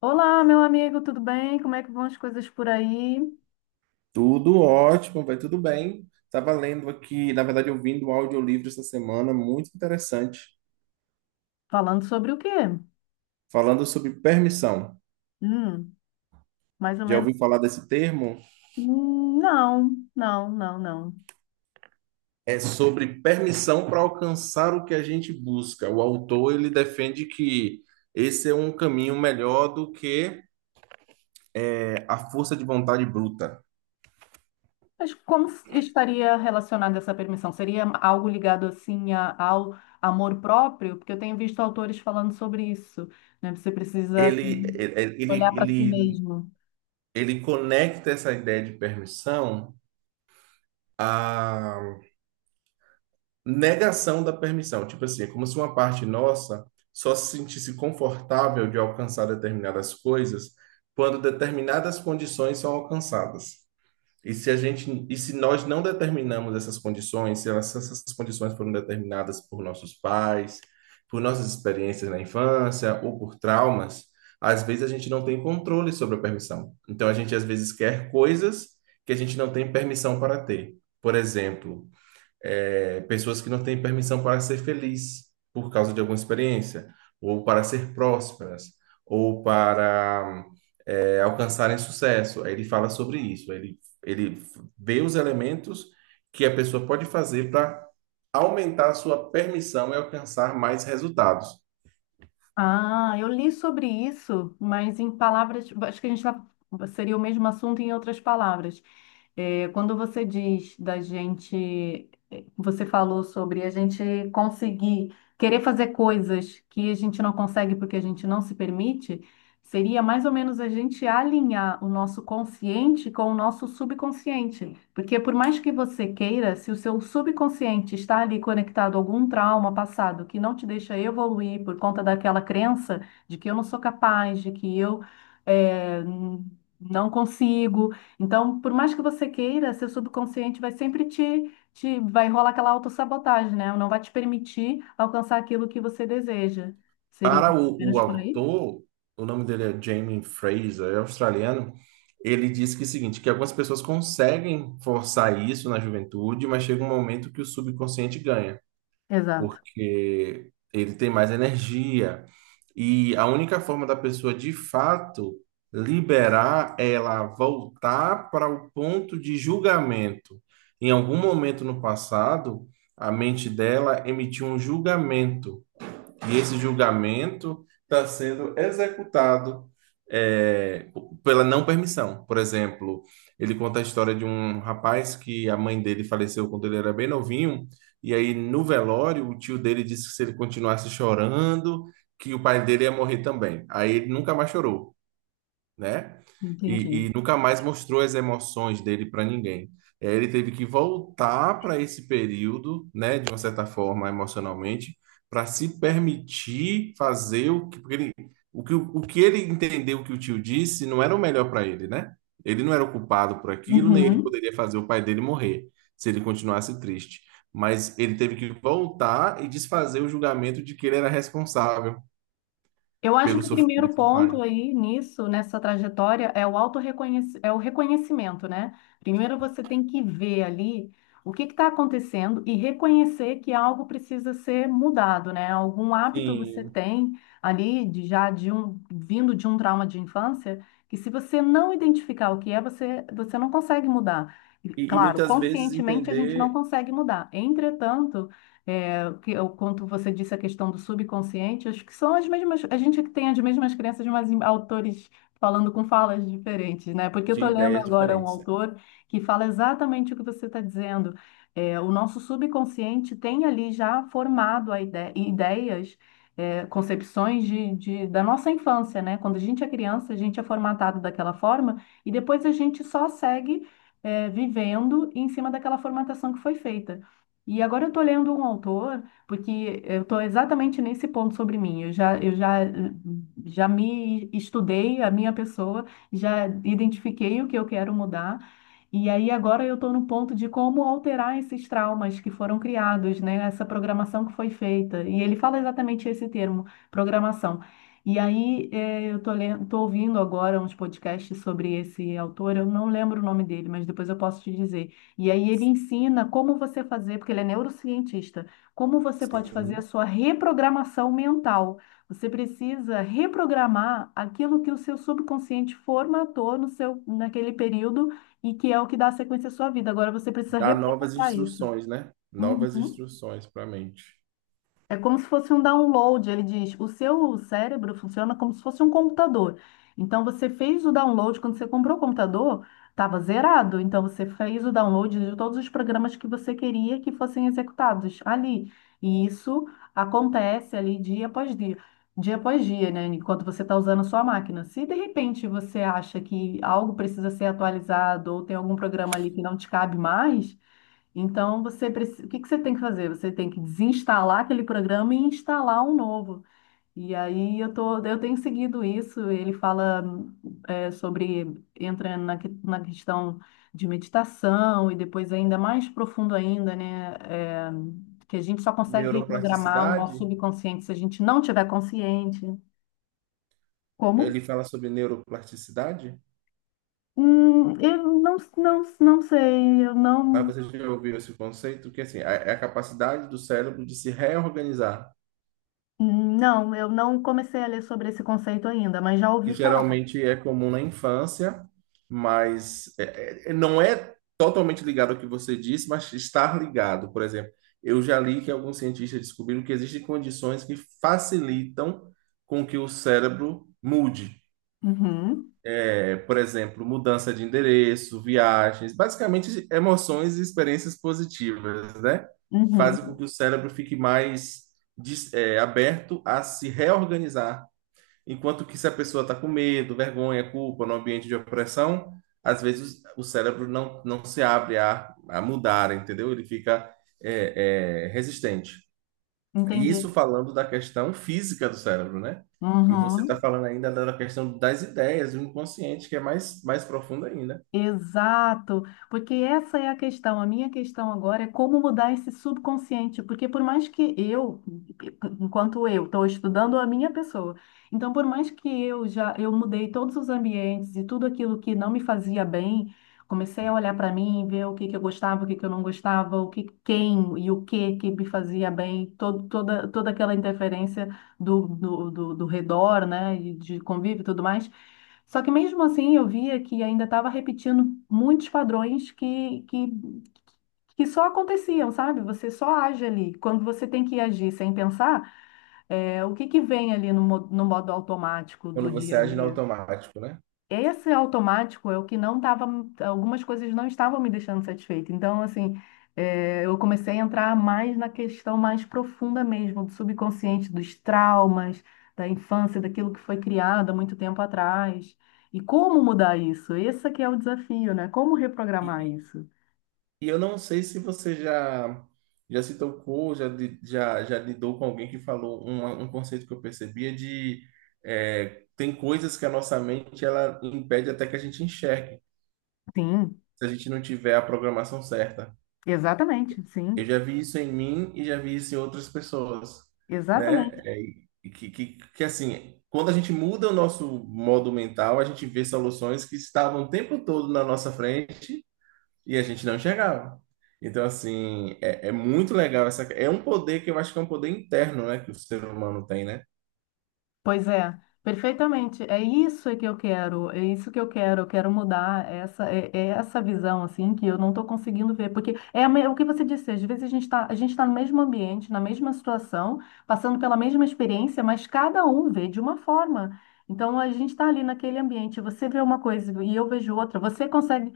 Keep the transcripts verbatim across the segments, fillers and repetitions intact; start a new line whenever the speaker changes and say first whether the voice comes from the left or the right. left: Olá, meu amigo, tudo bem? Como é que vão as coisas por aí?
right: Tudo ótimo, vai tudo bem. Estava lendo aqui, na verdade, ouvindo um audiolivro essa semana, muito interessante,
left: Falando sobre o quê?
right: falando sobre permissão.
left: Hum, mais ou
right: Já
left: menos.
right: ouvi falar desse termo?
left: Hum, Não, não, não, não.
right: É sobre permissão para alcançar o que a gente busca. O autor, ele defende que esse é um caminho melhor do que é, a força de vontade bruta.
left: Mas como estaria relacionada essa permissão? Seria algo ligado assim a- ao amor próprio? Porque eu tenho visto autores falando sobre isso, né? Você precisa
right: Ele,
left: assim,
right: ele, ele,
left: olhar para si
right: ele
left: mesmo.
right: ele conecta essa ideia de permissão, negação da permissão. Tipo assim, é como se uma parte nossa só se sentisse confortável de alcançar determinadas coisas quando determinadas condições são alcançadas. E se a gente, e se nós não determinamos essas condições, se elas- se essas condições foram determinadas por nossos pais, por nossas experiências na infância ou por traumas, às vezes a gente não tem controle sobre a permissão. Então a gente às vezes quer coisas que a gente não tem permissão para ter. Por exemplo, é, pessoas que não têm permissão para ser feliz por causa de alguma experiência, ou para ser prósperas, ou para é, alcançarem sucesso. Aí ele fala sobre isso, ele, ele vê os elementos que a pessoa pode fazer para aumentar a sua permissão e alcançar mais resultados.
left: Ah, eu li sobre isso, mas em palavras, tipo, acho que a gente vai, seria o mesmo assunto em outras palavras. É, quando você diz da gente, é, você falou sobre a gente conseguir querer fazer coisas que a gente não consegue porque a gente não se permite. Seria mais ou menos a gente alinhar o nosso consciente com o nosso subconsciente. Porque por mais que você queira, se o seu subconsciente está ali conectado a algum trauma passado que não te deixa evoluir por conta daquela crença de que eu não sou capaz, de que eu eh, não consigo. Então, por mais que você queira, seu subconsciente vai sempre te, te vai rolar aquela autossabotagem, né? Não vai te permitir alcançar aquilo que você deseja. Seria
right: Para o, o
left: menos por aí?
right: autor, o nome dele é Jamie Fraser, é australiano. Ele disse que é o seguinte, que algumas pessoas conseguem forçar isso na juventude, mas chega um momento que o subconsciente ganha,
left: Exato.
right: porque ele tem mais energia. E a única forma da pessoa de fato liberar é ela voltar para o ponto de julgamento. Em algum momento no passado, a mente dela emitiu um julgamento e esse julgamento está sendo executado é, pela não permissão. Por exemplo, ele conta a história de um rapaz que a mãe dele faleceu quando ele era bem novinho, e aí no velório o tio dele disse que se ele continuasse chorando, que o pai dele ia morrer também. Aí ele nunca mais chorou, né? E, e
left: Entendi.
right: nunca mais mostrou as emoções dele para ninguém. Eh, Ele teve que voltar para esse período, né, de uma certa forma, emocionalmente, para se permitir fazer o que, porque ele- o que, o que ele entendeu que o tio disse não era o melhor para ele, né? Ele não era o culpado por aquilo, nem ele
left: Uhum.
right: poderia fazer o pai dele morrer se ele continuasse triste. Mas ele teve que voltar e desfazer o julgamento de que ele era responsável
left: Eu acho
right: pelo
left: que o primeiro
right: sofrimento do pai.
left: ponto aí nisso, nessa trajetória, é o autorreconhec- é o reconhecimento, né? Primeiro você tem que ver ali o que está acontecendo e reconhecer que algo precisa ser mudado, né? Algum hábito você
right: Sim.
left: tem ali de já de um vindo de um trauma de infância que se você não identificar o que é, você você não consegue mudar. E,
right: E, e
left: claro,
right: muitas vezes
left: conscientemente a gente não
right: entender
left: consegue mudar. Entretanto, é, que eu, quanto você disse a questão do subconsciente, acho que são as mesmas, a gente é que tem as mesmas crenças, mas em autores falando com falas diferentes, né? Porque eu
right: de
left: estou lendo
right: ideias
left: agora um
right: diferentes, né?
left: autor que fala exatamente o que você está dizendo. É, o nosso subconsciente tem ali já formado a ide- ideias, é, concepções de, de- da nossa infância, né? Quando a gente é criança, a gente é formatado daquela forma e depois a gente só segue, é, vivendo em cima daquela formatação que foi feita. E agora eu estou lendo um autor, porque eu estou exatamente nesse ponto sobre mim. Eu já, eu já, já me estudei, a minha pessoa, já identifiquei o que eu quero mudar. E aí agora eu estou no ponto de como alterar esses traumas que foram criados, né? Essa programação que foi feita. E ele fala exatamente esse termo, programação. E aí eh, eu estou ouvindo agora uns podcasts sobre esse autor. Eu não lembro o nome dele, mas depois eu posso te dizer. E aí ele ensina como você fazer, porque ele é neurocientista, como você pode fazer a
right: Sim.
left: sua reprogramação mental. Você precisa reprogramar aquilo que o seu subconsciente formatou no seu, naquele período e que é o que dá sequência à sua vida. Agora você precisa
right: Dar novas
left: reprogramar isso.
right: instruções, né? Novas
left: Uhum.
right: instruções para a mente.
left: É como se fosse um download, ele diz. O seu cérebro funciona como se fosse um computador. Então você fez o download quando você comprou o computador, estava zerado. Então você fez o download de todos os programas que você queria que fossem executados ali. E isso acontece ali dia após dia, dia após dia, né? Enquanto você está usando a sua máquina. Se de repente você acha que algo precisa ser atualizado ou tem algum programa ali que não te cabe mais então, você preci- o que que você tem que fazer? Você tem que desinstalar aquele programa e instalar um novo. E aí eu tô, eu tenho seguido isso. Ele fala é, sobre entra na, que- na questão de meditação e depois ainda mais profundo ainda, né? É, que a gente só consegue reprogramar o
right: Neuroplasticidade,
left: nosso subconsciente se a gente não tiver consciente. Como?
right: ele fala sobre neuroplasticidade,
left: Hum, eu não, não, não sei. Eu
right: mas
left: não,
right: você já ouviu esse conceito? Que assim, é é a capacidade do cérebro de se reorganizar.
left: não, eu não comecei a ler sobre esse conceito ainda, mas já
right: Que
left: ouvi falar.
right: geralmente é comum na infância, mas é- é- é, não é totalmente ligado ao que você disse, mas está ligado. Por exemplo, eu já li que alguns cientistas descobriram que existem condições que facilitam com que o cérebro mude.
left: Uhum,
right: É, por exemplo, mudança de endereço, viagens, basicamente emoções e experiências positivas, né? Fazem com
left: uhum,
right: que o cérebro fique mais dis- é, aberto a se reorganizar. Enquanto que se a pessoa está com medo, vergonha, culpa, no ambiente de opressão, às vezes o cérebro não, não se abre a, a mudar, entendeu? Ele fica é, é, resistente. E
left: entendi.
right: isso falando da questão física do cérebro, né? E você está
left: Uhum.
right: falando ainda da questão das ideias, do inconsciente, que é mais, mais profunda ainda,
left: Exato, porque essa é a questão. A minha questão agora é como mudar esse subconsciente, porque por mais que eu, enquanto eu estou estudando a minha pessoa, então por mais que eu já eu mudei todos os ambientes e tudo aquilo que não me fazia bem, comecei a olhar para mim, ver o que que eu gostava, o que que eu não gostava, o que quem e o que que me fazia bem, todo, toda toda aquela interferência do, do, do, do redor, né, e de convívio e tudo mais. Só que mesmo assim eu via que ainda estava repetindo muitos padrões que, que, que só aconteciam, sabe? Você só age ali. Quando você tem que agir sem pensar, é, o que que vem ali no, mo- no modo automático
right: quando
left: do dia
right: você
left: a
right: age no
left: dia?
right: automático, né?
left: Esse automático é o que não estava, algumas coisas não estavam me deixando satisfeita. Então, assim, eh, eu comecei a entrar mais na questão mais profunda mesmo, do subconsciente, dos traumas, da infância, daquilo que foi criado há muito tempo atrás. E como mudar isso? Esse aqui é o desafio, né? Como reprogramar
right: E,
left: isso?
right: e eu não sei se você já já se tocou, já, li- já, já lidou com alguém que falou um, um conceito que eu percebia de é, tem coisas que a nossa mente ela impede até que a gente enxergue,
left: Sim,
right: se a gente não tiver a programação certa.
left: exatamente,
right: Eu
left: sim,
right: já vi isso em mim e já vi isso em outras pessoas, né?
left: exatamente.
right: É, e que, que, que assim, quando a gente muda o nosso modo mental, a gente vê soluções que estavam o tempo todo na nossa frente e a gente não chegava. Então, assim, é, é muito legal essa. É um poder que eu acho que é um poder interno, né? Que o ser humano tem, né?
left: Pois é, perfeitamente. É isso que eu quero, é isso que eu quero. Eu quero mudar essa, é, é essa visão assim que eu não estou conseguindo ver, porque é a me- o que você disse. Às vezes a gente está, a gente está no mesmo ambiente, na mesma situação, passando pela mesma experiência, mas cada um vê de uma forma. Então a gente está ali naquele ambiente. Você vê uma coisa e eu vejo outra. Você consegue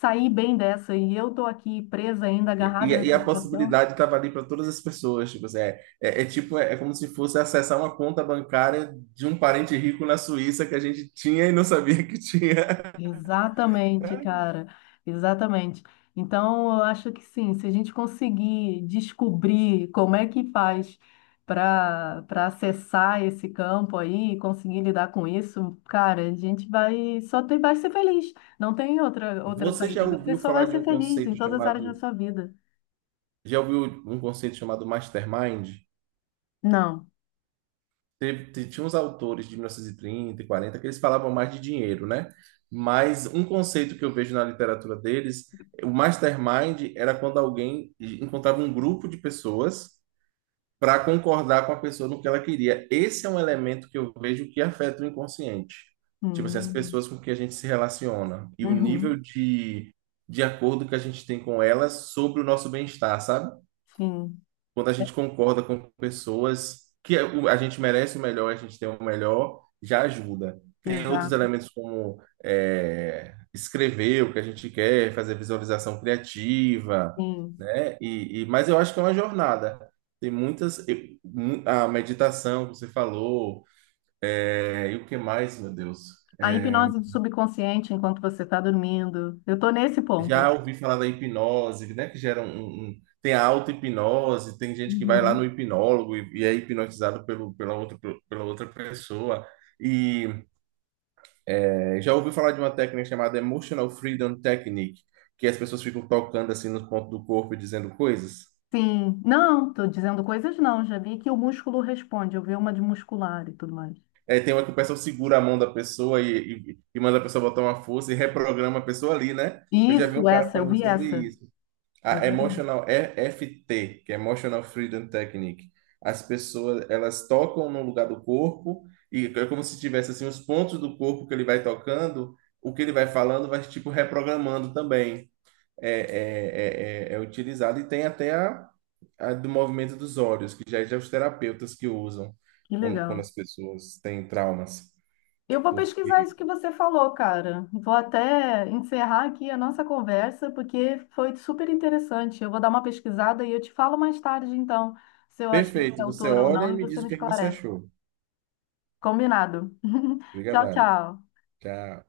left: sair bem dessa e eu estou aqui presa ainda,
right: E,
left: agarrada
right: e
left: nessa
right: a
left: situação.
right: possibilidade estava ali para todas as pessoas. Tipo, assim, é, é, é tipo, é, é como se fosse acessar uma conta bancária de um parente rico na Suíça que a gente tinha e não sabia que tinha.
left: Exatamente, cara, exatamente. Então, eu acho que sim, se a gente conseguir descobrir como é que faz para para acessar esse campo aí, conseguir lidar com isso, cara, a gente vai só tem, vai ser feliz. Não tem outra outra
right: Você já
left: saída. Você
right: ouviu
left: só
right: falar
left: vai
right: de um
left: ser feliz em
right: conceito
left: todas as áreas da
right: chamado.
left: sua vida.
right: Já ouviu um conceito chamado Mastermind?
left: Não.
right: Teve, te- tinha uns autores de mil novecentos e trinta e quarenta que eles falavam mais de dinheiro, né? Mas um conceito que eu vejo na literatura deles, o mastermind era quando alguém encontrava um grupo de pessoas para concordar com a pessoa no que ela queria. Esse é um elemento que eu vejo que afeta o inconsciente. Tipo assim, as
left: Hum,
right: pessoas com que a gente se relaciona e o
left: uhum,
right: nível de, de acordo que a gente tem com elas sobre o nosso bem-estar, sabe?
left: sim,
right: Quando a gente concorda com pessoas que o- a gente merece o melhor, a gente tem o melhor, já ajuda. Tem outros
left: exato,
right: elementos como é, escrever o que a gente quer, fazer visualização criativa,
left: sim.
right: né? E, e- mas eu acho que é uma jornada. Tem muitas, eu- mu- A meditação que você falou, é, e o que mais, meu Deus?
left: A
right: É,
left: hipnose do subconsciente enquanto você está dormindo. Eu tô nesse
right: Já
left: ponto.
right: ouvi falar da hipnose, né? Que gera um, um- um, tem a auto-hipnose, tem gente que vai lá
left: Uhum.
right: no hipnólogo e, e é hipnotizado pelo, pela outra, pela outra pessoa. E é, já ouvi falar de uma técnica chamada Emotional Freedom Technique, que as pessoas ficam tocando assim nos pontos do corpo e dizendo coisas.
left: Sim, não, estou dizendo coisas não. Já vi que o músculo responde. Eu vi uma de muscular e tudo mais.
right: É, tem uma que o pessoal segura a mão da pessoa e, e, e manda a pessoa botar uma força e reprograma a pessoa ali, né? Eu já vi
left: Isso,
right: um cara
left: essa, eu
right: falando
left: vi
right: sobre
left: essa.
right: isso. A
left: Exatamente.
right: Emotional E F T, que é Emotional Freedom Technique. As pessoas, elas tocam no lugar do corpo e é como se tivesse assim os pontos do corpo que ele vai tocando, o que ele vai falando vai tipo reprogramando também. É, é, é, é, é utilizado e tem até a, a do movimento dos olhos, que já é os terapeutas que usam
left: Que
right: quando, quando
left: legal.
right: as pessoas têm traumas.
left: Eu vou pesquisar
right: Porque
left: isso que você falou, cara. Vou até encerrar aqui a nossa conversa, porque foi super interessante. Eu vou dar uma pesquisada e eu te falo mais tarde, então, se eu achei esse
right: perfeito, você
left: autor ou
right: olha e
left: não, e
right: me
left: você
right: diz o
left: me
right: que é que você
left: esclarece.
right: achou.
left: Combinado. Tchau,
right: Obrigada.
left: tchau.
right: Tchau.